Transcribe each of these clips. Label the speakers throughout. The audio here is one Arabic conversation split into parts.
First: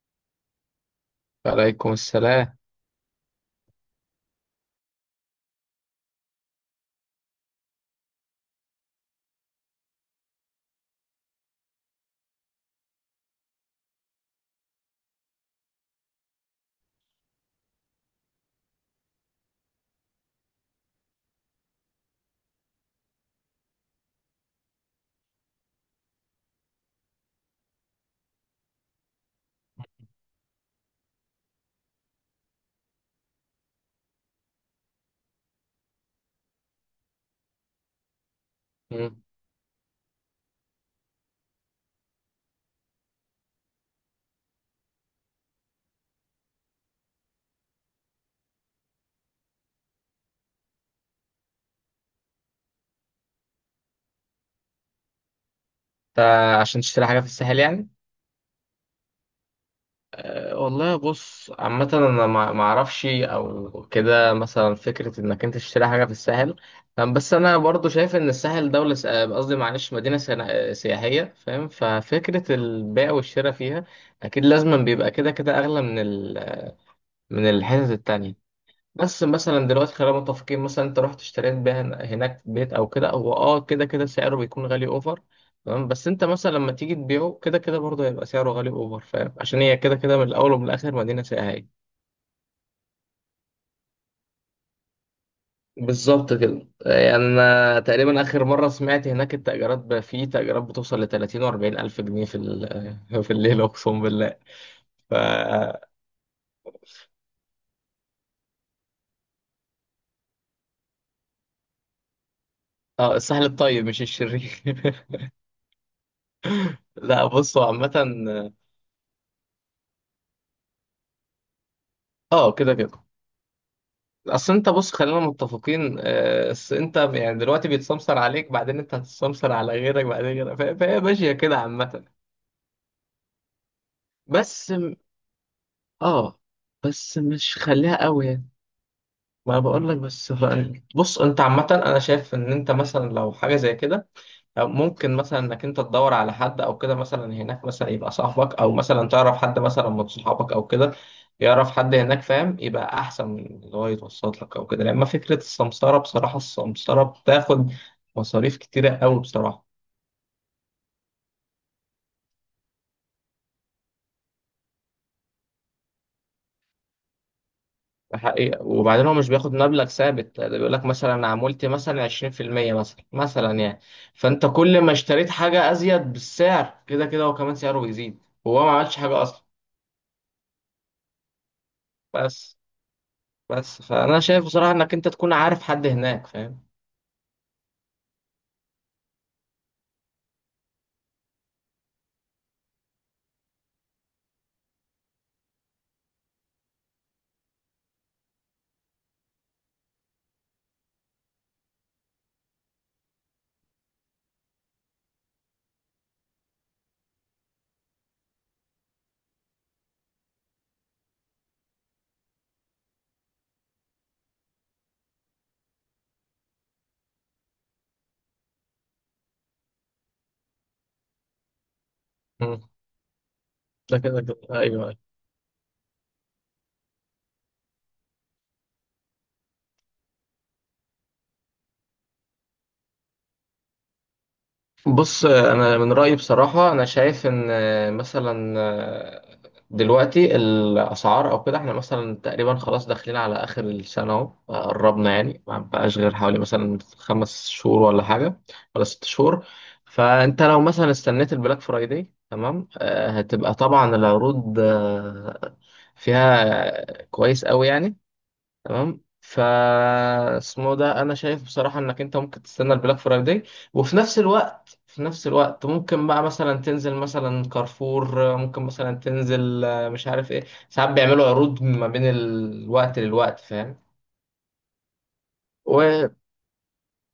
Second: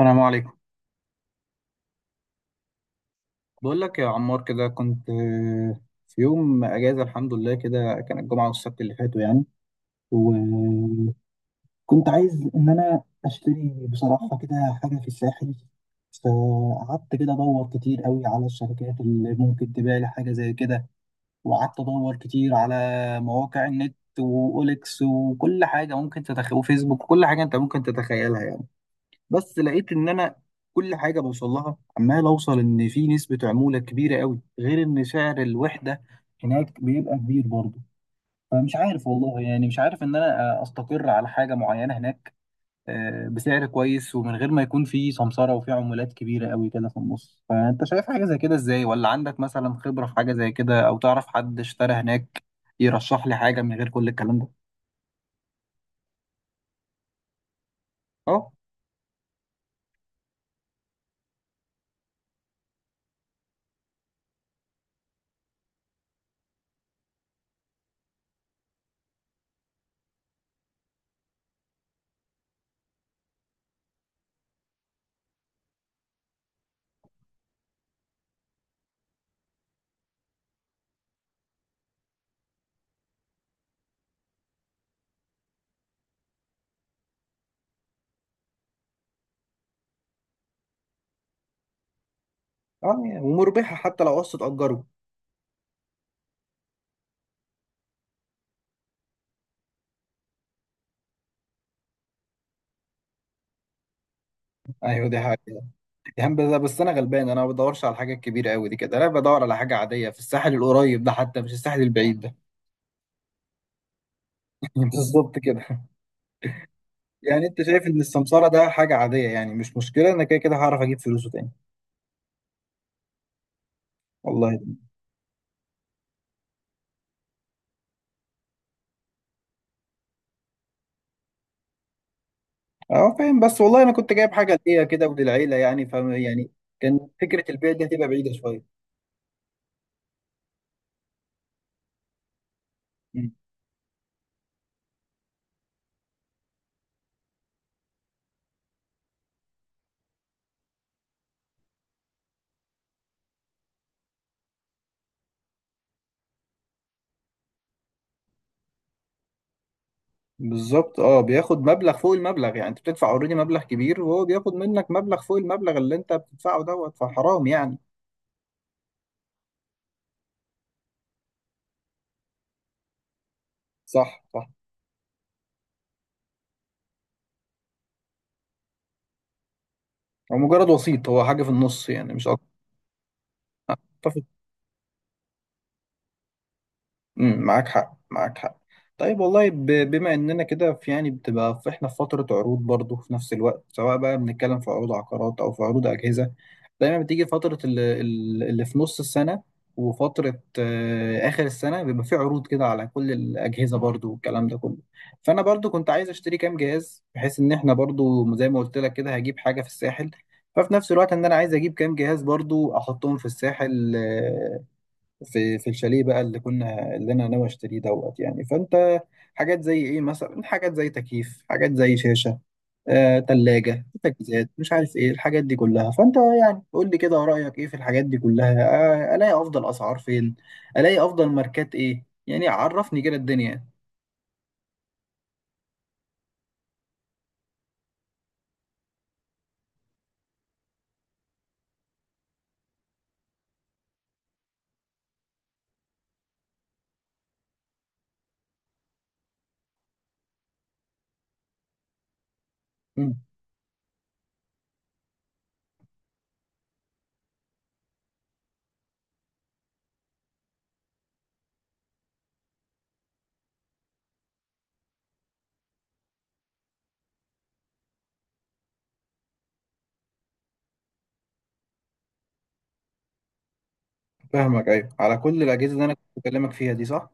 Speaker 1: السلام عليكم.
Speaker 2: وعليكم السلام.
Speaker 1: بقول لك يا عمار كده كنت في يوم اجازه، الحمد لله كده، كان الجمعه والسبت اللي فاتوا يعني. وكنت عايز ان انا اشتري بصراحه كده حاجه في الساحل. فقعدت كده ادور كتير قوي على الشركات اللي ممكن تبيع لي حاجه زي كده. وقعدت ادور كتير على مواقع النت واوليكس وكل حاجه ممكن تتخيل وفيسبوك وكل حاجه انت ممكن تتخيلها يعني. بس لقيت ان انا كل حاجه بوصل لها عمال اوصل ان في نسبه عموله كبيره قوي غير ان سعر الوحده هناك بيبقى كبير برضه. فمش عارف
Speaker 2: مم.
Speaker 1: والله يعني، مش عارف ان انا استقر على حاجه معينه هناك بسعر كويس ومن غير ما يكون في سمسره وفي عمولات كبيره قوي كده في النص. فانت شايف حاجه زي كده ازاي؟ ولا عندك مثلا خبره في حاجه زي كده؟ او تعرف حد اشترى هناك يرشح لي حاجه من غير كل الكلام ده؟
Speaker 2: انت عشان تشتري حاجة في الساحل يعني؟
Speaker 1: اه.
Speaker 2: والله بص عامة انا ما اعرفش او كده مثلا فكرة انك انت تشتري حاجة في الساحل. بس انا برضو شايف ان الساحل دولة س- أه، قصدي معلش مدينة سياحية فاهم، ففكرة البيع والشراء فيها اكيد لازم بيبقى كده كده اغلى من الحتت التانية. بس مثلا دلوقتي خلينا متفقين مثلا انت رحت اشتريت بيها هناك بيت او كده، هو كده كده سعره بيكون غالي اوفر. تمام، بس انت مثلا لما تيجي تبيعه كده كده برضه هيبقى سعره غالي اوفر فاهم، عشان هي كده كده من الاول ومن الاخر مدينة سياحية.
Speaker 1: اه ومربحه حتى لو قسط اجره.
Speaker 2: بالظبط كده، يعني أنا تقريبا آخر مرة سمعت هناك التأجيرات، بقى في تأجيرات بتوصل ل 30 و 40 ألف جنيه في الليلة أقسم بالله.
Speaker 1: ايوه
Speaker 2: ف
Speaker 1: دي حاجه يعني. بس انا غلبان، انا ما بدورش على الحاجه الكبيره قوي دي كده، انا بدور على حاجه عاديه في الساحل القريب ده، حتى مش الساحل البعيد ده.
Speaker 2: اه، السهل الطيب مش الشرير.
Speaker 1: بالظبط كده.
Speaker 2: لا،
Speaker 1: يعني انت
Speaker 2: بصوا
Speaker 1: شايف ان السمساره
Speaker 2: عامة،
Speaker 1: ده حاجه عاديه؟ يعني مش مشكله، انا كده كده هعرف اجيب فلوسه تاني.
Speaker 2: اه كده كده. اصل
Speaker 1: والله.
Speaker 2: انت بص خلينا متفقين، اصل انت يعني دلوقتي بيتسمسر عليك، بعدين انت هتتسمسر على غيرك، بعدين غيرك، فهي ماشيه كده عامه.
Speaker 1: اه فاهم، بس والله انا كنت جايب حاجه
Speaker 2: بس
Speaker 1: ليا
Speaker 2: م-
Speaker 1: كده وللعيله يعني، فاهم
Speaker 2: اه
Speaker 1: يعني، كان
Speaker 2: بس
Speaker 1: فكره
Speaker 2: مش
Speaker 1: البيع دي
Speaker 2: خليها
Speaker 1: هتبقى
Speaker 2: قوي
Speaker 1: بعيده
Speaker 2: يعني.
Speaker 1: شويه.
Speaker 2: ما انا بقول لك بس، بص انت عامه انا شايف ان انت مثلا
Speaker 1: مم.
Speaker 2: لو حاجه زي كده، أو ممكن مثلا انك انت تدور على حد او كده مثلا هناك، مثلا يبقى صاحبك او مثلا تعرف حد مثلا من صحابك او كده يعرف حد هناك فاهم، يبقى احسن من اللي هو يتوسط لك او كده، لان فكره السمسره بصراحه، السمسره بتاخد مصاريف كتيره قوي بصراحه.
Speaker 1: بالظبط، اه بياخد مبلغ فوق المبلغ، يعني انت بتدفع اوريدي مبلغ كبير وهو بياخد منك مبلغ فوق المبلغ اللي انت بتدفعه دوت، فحرام يعني.
Speaker 2: ده حقيقة، وبعدين هو مش بياخد مبلغ ثابت، ده بيقول لك مثلا عمولتي مثلا 20%، مثلا يعني.
Speaker 1: صح
Speaker 2: فانت
Speaker 1: صح.
Speaker 2: كل ما اشتريت حاجه ازيد بالسعر كده كده، هو كمان سعره بيزيد، وهو ما عملش حاجه اصلا.
Speaker 1: هو مجرد وسيط، هو حاجه في النص يعني، مش...
Speaker 2: بس بس فانا
Speaker 1: اتفق.
Speaker 2: شايف بصراحه انك انت تكون عارف حد هناك فاهم.
Speaker 1: معاك حق معاك حق. طيب والله بما اننا كده في، يعني بتبقى في، احنا في فتره عروض برضه في نفس الوقت، سواء بقى بنتكلم في عروض عقارات او في عروض اجهزه، دايما بتيجي فتره اللي في نص السنه وفتره اخر السنه بيبقى في عروض كده على كل الاجهزه برضه والكلام ده كله. فانا برضه كنت عايز اشتري كام جهاز، بحيث ان احنا برضه زي ما قلت لك كده هجيب حاجه في الساحل، ففي نفس الوقت ان انا عايز اجيب كام جهاز برضو احطهم في الساحل، في الشاليه بقى اللي انا ناوي اشتريه دوت يعني. فانت حاجات زي ايه، مثلا حاجات زي تكييف، حاجات زي شاشه،
Speaker 2: مم.
Speaker 1: تلاجة،
Speaker 2: ده كده كده،
Speaker 1: تجهيزات،
Speaker 2: ايوه
Speaker 1: مش عارف
Speaker 2: أيوة.
Speaker 1: ايه الحاجات دي كلها. فانت يعني قول لي كده رأيك ايه في الحاجات دي كلها، الاقي افضل اسعار فين، الاقي افضل ماركات ايه، يعني عرفني كده الدنيا.
Speaker 2: بص انا من رايي بصراحه انا شايف ان مثلا دلوقتي الاسعار او كده، احنا مثلا تقريبا خلاص داخلين على اخر السنه اهو، قربنا يعني ما بقاش غير حوالي مثلا 5 شهور ولا حاجه، ولا 6 شهور. فانت لو مثلا استنيت البلاك فرايداي تمام،
Speaker 1: مم.
Speaker 2: هتبقى طبعا العروض فيها كويس قوي يعني. تمام. اسمه ده، انا شايف بصراحه انك انت ممكن تستنى البلاك فرايداي، وفي نفس الوقت ممكن بقى مثلا تنزل مثلا كارفور، ممكن مثلا تنزل مش عارف ايه. ساعات بيعملوا عروض ما بين الوقت للوقت فاهم.
Speaker 1: فاهمك ايوه، على كل الاجهزه اللي انا كنت
Speaker 2: و
Speaker 1: بكلمك فيها دي، صح.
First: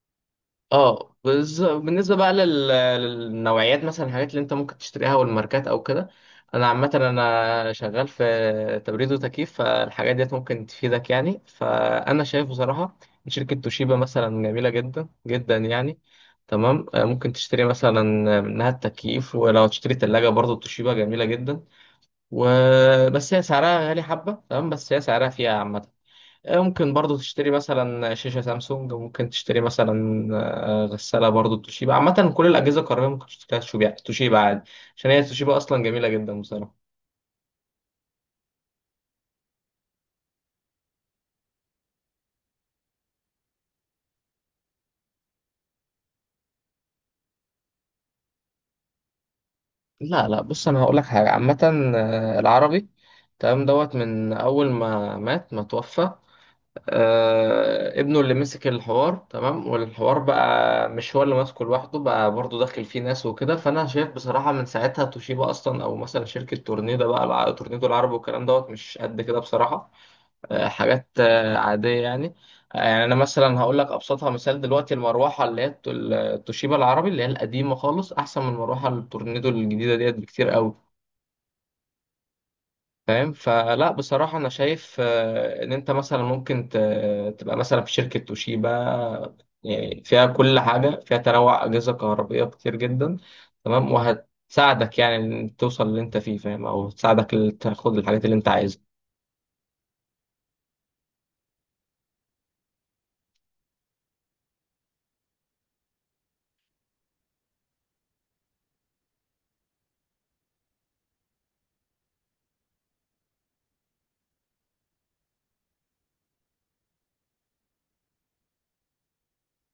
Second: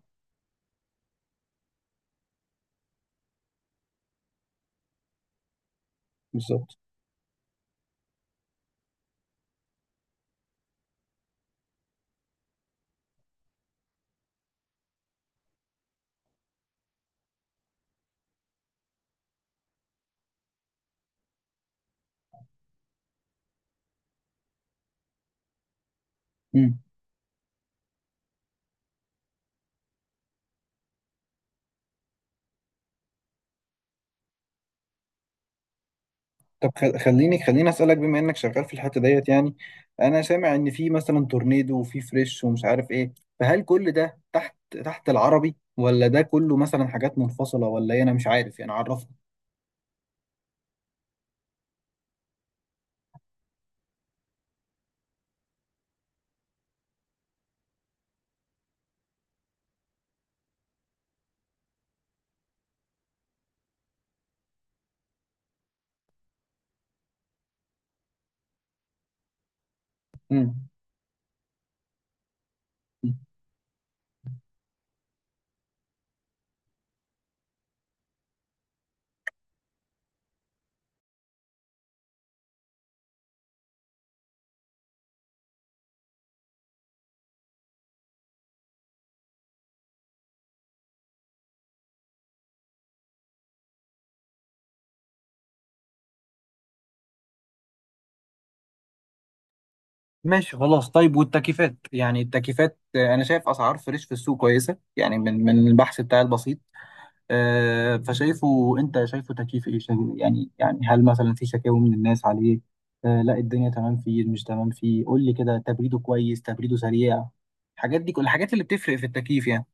Speaker 2: بالنسبه بقى للنوعيات، مثلا الحاجات اللي انت ممكن تشتريها والماركات او كده. انا
Speaker 1: بالظبط.
Speaker 2: عامه انا شغال في تبريد وتكييف، فالحاجات ديت ممكن تفيدك يعني، فانا شايف بصراحه إن شركه توشيبا مثلا جميله جدا جدا يعني. تمام، ممكن تشتري مثلا منها التكييف، ولو تشتري تلاجة برضو توشيبا جميله جدا. وبس هي سعرها غالي حبه تمام، بس هي سعرها فيها عامه.
Speaker 1: مم.
Speaker 2: ممكن برضو تشتري مثلا شاشة سامسونج، ممكن تشتري مثلا غسالة برضو توشيبا. عامة كل الأجهزة الكهربائية ممكن تشتريها توشيبا، توشيبا عادي، عشان هي توشيبا أصلا جميلة جدا
Speaker 1: طب
Speaker 2: بصراحة.
Speaker 1: خليني اسالك بما انك شغال في الحته ديت يعني، انا سامع ان في مثلا تورنيدو وفي فريش ومش عارف ايه، فهل كل ده تحت تحت العربي؟ ولا ده كله مثلا حاجات منفصله ولا ايه؟ انا مش عارف يعني، عرفني.
Speaker 2: لا لا، بص أنا هقول لك حاجة عامة. العربي تمام دوت، من أول ما مات ما توفى، ابنه اللي مسك الحوار تمام، والحوار بقى مش هو اللي ماسكه لوحده، بقى برضو داخل فيه ناس وكده، فأنا شايف بصراحة من ساعتها توشيبا أصلا، أو مثلا شركة تورنيدو بقى تورنيدو العربي والكلام دوت مش قد كده بصراحة.
Speaker 1: مم.
Speaker 2: حاجات عادية يعني. يعني أنا مثلا هقول لك أبسطها مثال، دلوقتي المروحة اللي هي التوشيبا العربي اللي هي القديمة خالص، أحسن من المروحة التورنيدو الجديدة ديت بكتير قوي فاهم. فلا بصراحة أنا شايف إن أنت مثلا ممكن تبقى مثلا في شركة توشيبا، يعني فيها كل حاجة، فيها تنوع أجهزة كهربائية كتير جدا. تمام، وهتساعدك يعني إن توصل اللي أنت فيه فاهم، أو تساعدك تاخد الحاجات اللي أنت عايزها.
Speaker 1: ماشي خلاص. طيب والتكييفات، يعني التكييفات انا شايف اسعار فريش في السوق كويسه يعني، من البحث بتاعي البسيط، فشايفه، انت شايفه تكييف ايه يعني يعني هل مثلا في شكاوي من الناس عليه؟ لا الدنيا تمام فيه، مش تمام فيه، قول لي كده تبريده كويس، تبريده سريع، الحاجات دي، كل الحاجات اللي بتفرق في التكييف يعني.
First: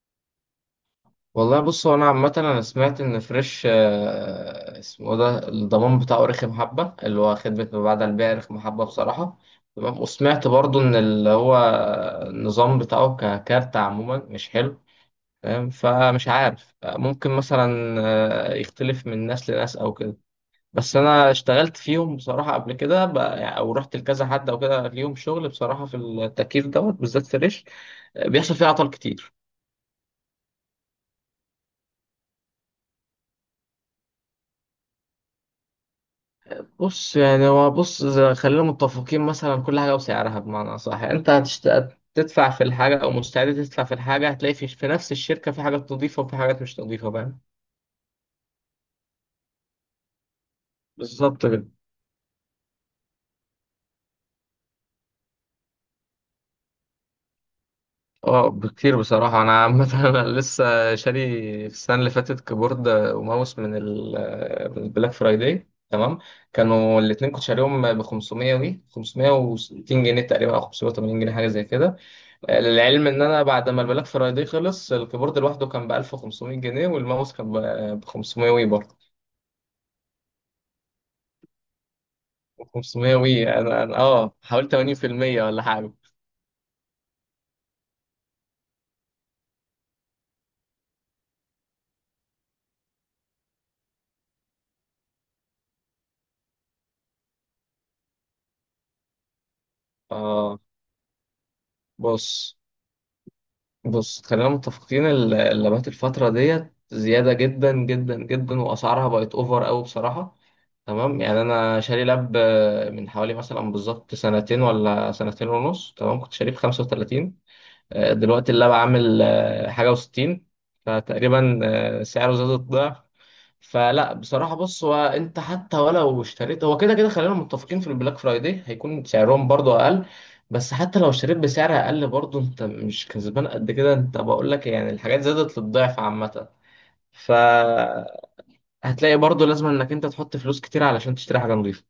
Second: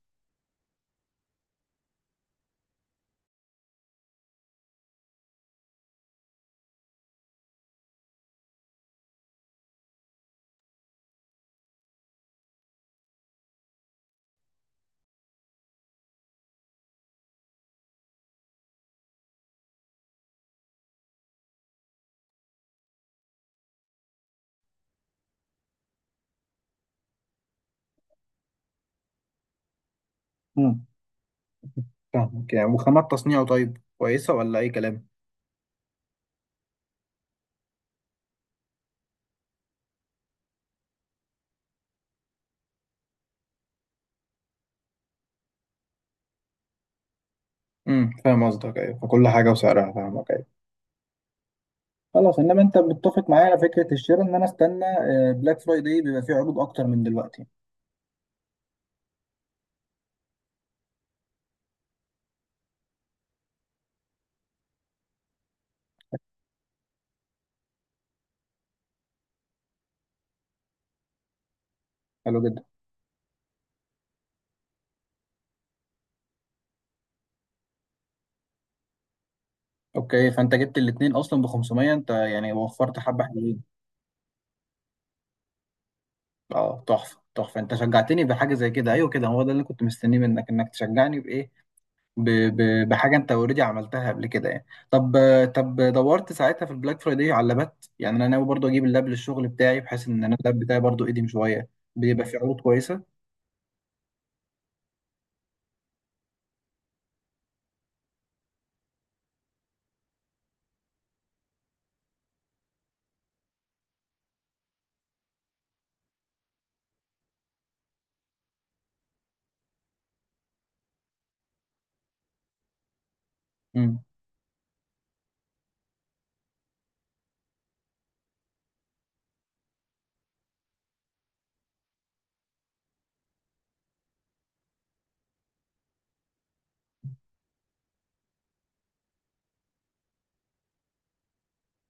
Speaker 2: والله بص، هو انا عامه انا سمعت ان فريش اسمه إيه ده، الضمان بتاعه رخم حبه، اللي هو خدمه ما بعد البيع رخم حبه بصراحه. تمام، وسمعت برضو ان اللي هو النظام بتاعه ككارت عموما مش حلو فاهم. فمش عارف، ممكن مثلا يختلف من ناس لناس او كده. بس انا اشتغلت فيهم بصراحه قبل كده، يعني او رحت لكذا حد او كده ليهم شغل بصراحه، في التكييف دوت بالذات فريش بيحصل فيه اعطال كتير.
Speaker 1: امم. فاهمك يعني، وخامات تصنيعه طيب كويسة ولا أي كلام؟
Speaker 2: بص يعني هو بص خلينا متفقين مثلا كل حاجة وسعرها بمعنى صح، يعني انت تدفع في الحاجة او مستعد تدفع في الحاجة، هتلاقي في نفس الشركة في حاجات نظيفة وفي حاجات مش نظيفة فاهم.
Speaker 1: امم، فاهم قصدك. أيوة، فكل حاجة وسعرها، فاهمك أيوة.
Speaker 2: بالظبط كده.
Speaker 1: خلاص، انما انت متفق معايا على فكره الشراء ان انا استنى بلاك فرايداي، بيبقى فيه عروض اكتر من دلوقتي.
Speaker 2: اه بكتير بصراحة. أنا عامة أنا لسه شاري في السنة اللي فاتت كيبورد وماوس من البلاك فرايداي تمام. كانوا الاتنين كنت شاريهم ب 500 وي 560 جنيه تقريبا، أو 580 جنيه حاجة زي كده.
Speaker 1: حلو جدا.
Speaker 2: للعلم ان انا بعد ما البلاك فرايداي خلص، الكيبورد لوحده كان ب 1500 جنيه، والماوس كان ب 500 وي برضه
Speaker 1: اوكي، فانت جبت الاثنين اصلا ب 500، انت يعني وفرت
Speaker 2: 500
Speaker 1: حبه،
Speaker 2: وي.
Speaker 1: حلوين.
Speaker 2: انا أنا- اه حوالي 80% ولا حاجه.
Speaker 1: اه تحفه تحفه، انت شجعتني بحاجه زي كده، ايوه كده هو ده اللي كنت مستنيه منك، انك تشجعني بايه، بحاجه انت اوريدي عملتها قبل كده يعني. طب طب دورت ساعتها في البلاك فرايداي على لابات يعني، انا ناوي برضو اجيب اللاب للشغل بتاعي بحيث ان انا
Speaker 2: اه
Speaker 1: اللاب بتاعي برضو قديم شويه، بيبقى فيه
Speaker 2: بص
Speaker 1: عروض كويسه.
Speaker 2: بص خلينا متفقين، اللابات الفتره ديت زياده جدا جدا جدا، واسعارها بقت اوفر قوي بصراحه. تمام، يعني انا شاري لاب من حوالي مثلا بالظبط سنتين ولا سنتين ونص تمام، كنت شاريه ب 35. دلوقتي اللاب عامل حاجة وستين، فتقريبا سعره زاد الضعف. فلا بصراحة بص، هو انت حتى ولو اشتريت هو كده كده خلينا متفقين في البلاك فرايداي هيكون سعرهم برضو اقل. بس حتى لو اشتريت بسعر اقل، برضو انت مش كسبان قد كده، انت بقول لك يعني الحاجات زادت للضعف عامة. فهتلاقي برضو لازم انك انت تحط فلوس كتير علشان تشتري حاجة نظيفة.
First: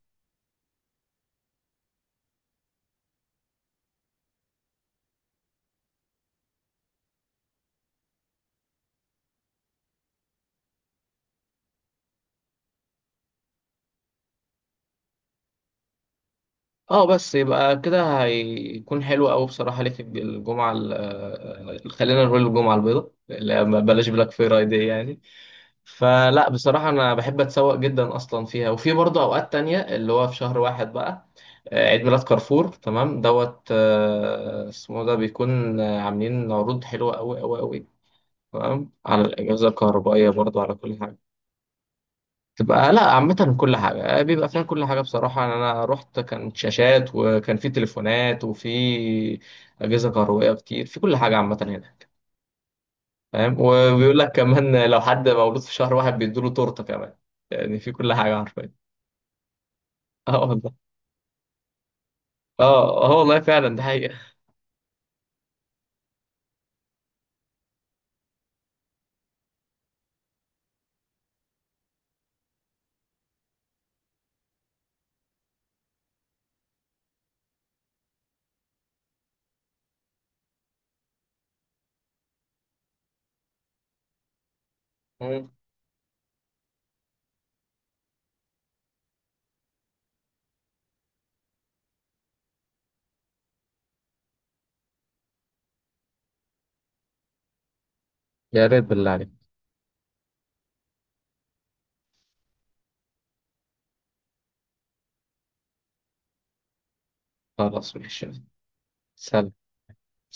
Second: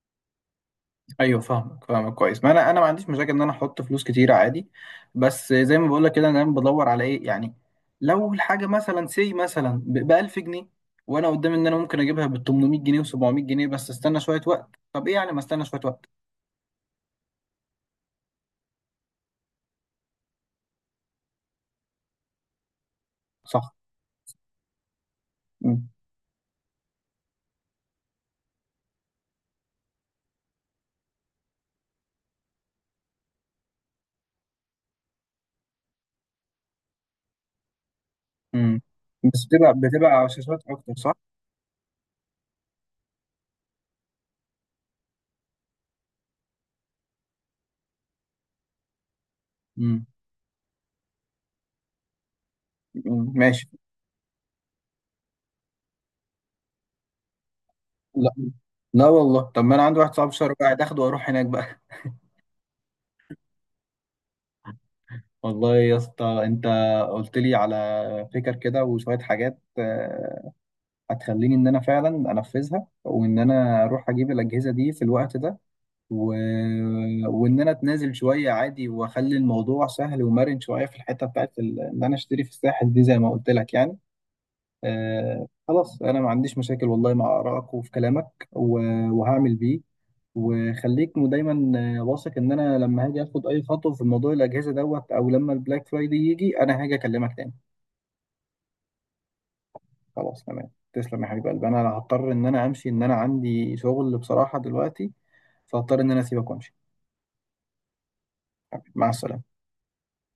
Speaker 1: ايوه فاهمك فاهمك كويس، ما انا ما عنديش مشاكل ان انا احط فلوس كتير عادي. بس زي ما بقول لك كده، انا دايما بدور على ايه يعني، لو الحاجه مثلا سي مثلا ب 1000 جنيه، وانا قدامي ان انا ممكن اجيبها ب 800 جنيه و700 جنيه، بس استنى شويه وقت، طب ايه يعني؟ ما استنى شويه وقت.
Speaker 2: اه بس يبقى كده هيكون حلو قوي بصراحة ليك الجمعة خلينا نقول الجمعة البيضاء، لا
Speaker 1: صح.
Speaker 2: بلاش بلاك فرايداي يعني.
Speaker 1: امم.
Speaker 2: فلا بصراحة أنا بحب أتسوق جدا أصلا فيها، وفي برضه أوقات تانية اللي هو في شهر واحد بقى عيد ميلاد كارفور تمام دوت، اسمه ده بيكون عاملين عروض حلوة قوي قوي قوي.
Speaker 1: أمم.
Speaker 2: تمام، على
Speaker 1: بس
Speaker 2: الأجهزة
Speaker 1: بتبقى
Speaker 2: الكهربائية
Speaker 1: شاشات
Speaker 2: برضه، على
Speaker 1: اكتر،
Speaker 2: كل
Speaker 1: صح.
Speaker 2: حاجة. تبقى لا، عامة كل حاجة بيبقى فيها، كل حاجة بصراحة، يعني أنا رحت كانت شاشات وكان في تليفونات وفي
Speaker 1: امم.
Speaker 2: أجهزة كهربائية كتير، في كل حاجة عامة هنا
Speaker 1: أمم،
Speaker 2: فاهم.
Speaker 1: ماشي.
Speaker 2: وبيقول لك كمان لو حد مولود في شهر واحد بيدوله تورتة كمان، يعني في كل
Speaker 1: لا
Speaker 2: حاجة حرفيا.
Speaker 1: لا والله، طب ما انا عندي واحد صاحبي
Speaker 2: اه
Speaker 1: شهر، قاعد
Speaker 2: والله.
Speaker 1: اخده واروح هناك بقى.
Speaker 2: اه اه والله فعلا ده حقيقة.
Speaker 1: والله يا اسطى انت قلت لي على فكر كده، وشويه حاجات هتخليني ان انا فعلا انفذها، وان انا اروح اجيب الاجهزه دي في الوقت ده، و... وان انا اتنازل شويه عادي، واخلي الموضوع سهل ومرن شويه في الحته بتاعت ان انا اشتري في الساحل دي زي ما قلت لك يعني. آه
Speaker 2: مم.
Speaker 1: خلاص، انا ما عنديش مشاكل والله مع ارائك وفي كلامك وهعمل بيه. وخليك دايما واثق ان انا لما هاجي اخد اي خطوه في موضوع الاجهزه دوت او لما البلاك فرايدي يجي انا هاجي اكلمك تاني.
Speaker 2: يا ريت بالله عليك.
Speaker 1: خلاص تمام، تسلم يا حبيب قلبي. انا هضطر ان انا امشي، ان انا عندي شغل بصراحة دلوقتي، فهضطر ان انا اسيبك وامشي.
Speaker 2: خلاص ماشي.
Speaker 1: مع السلامة.
Speaker 2: سلام.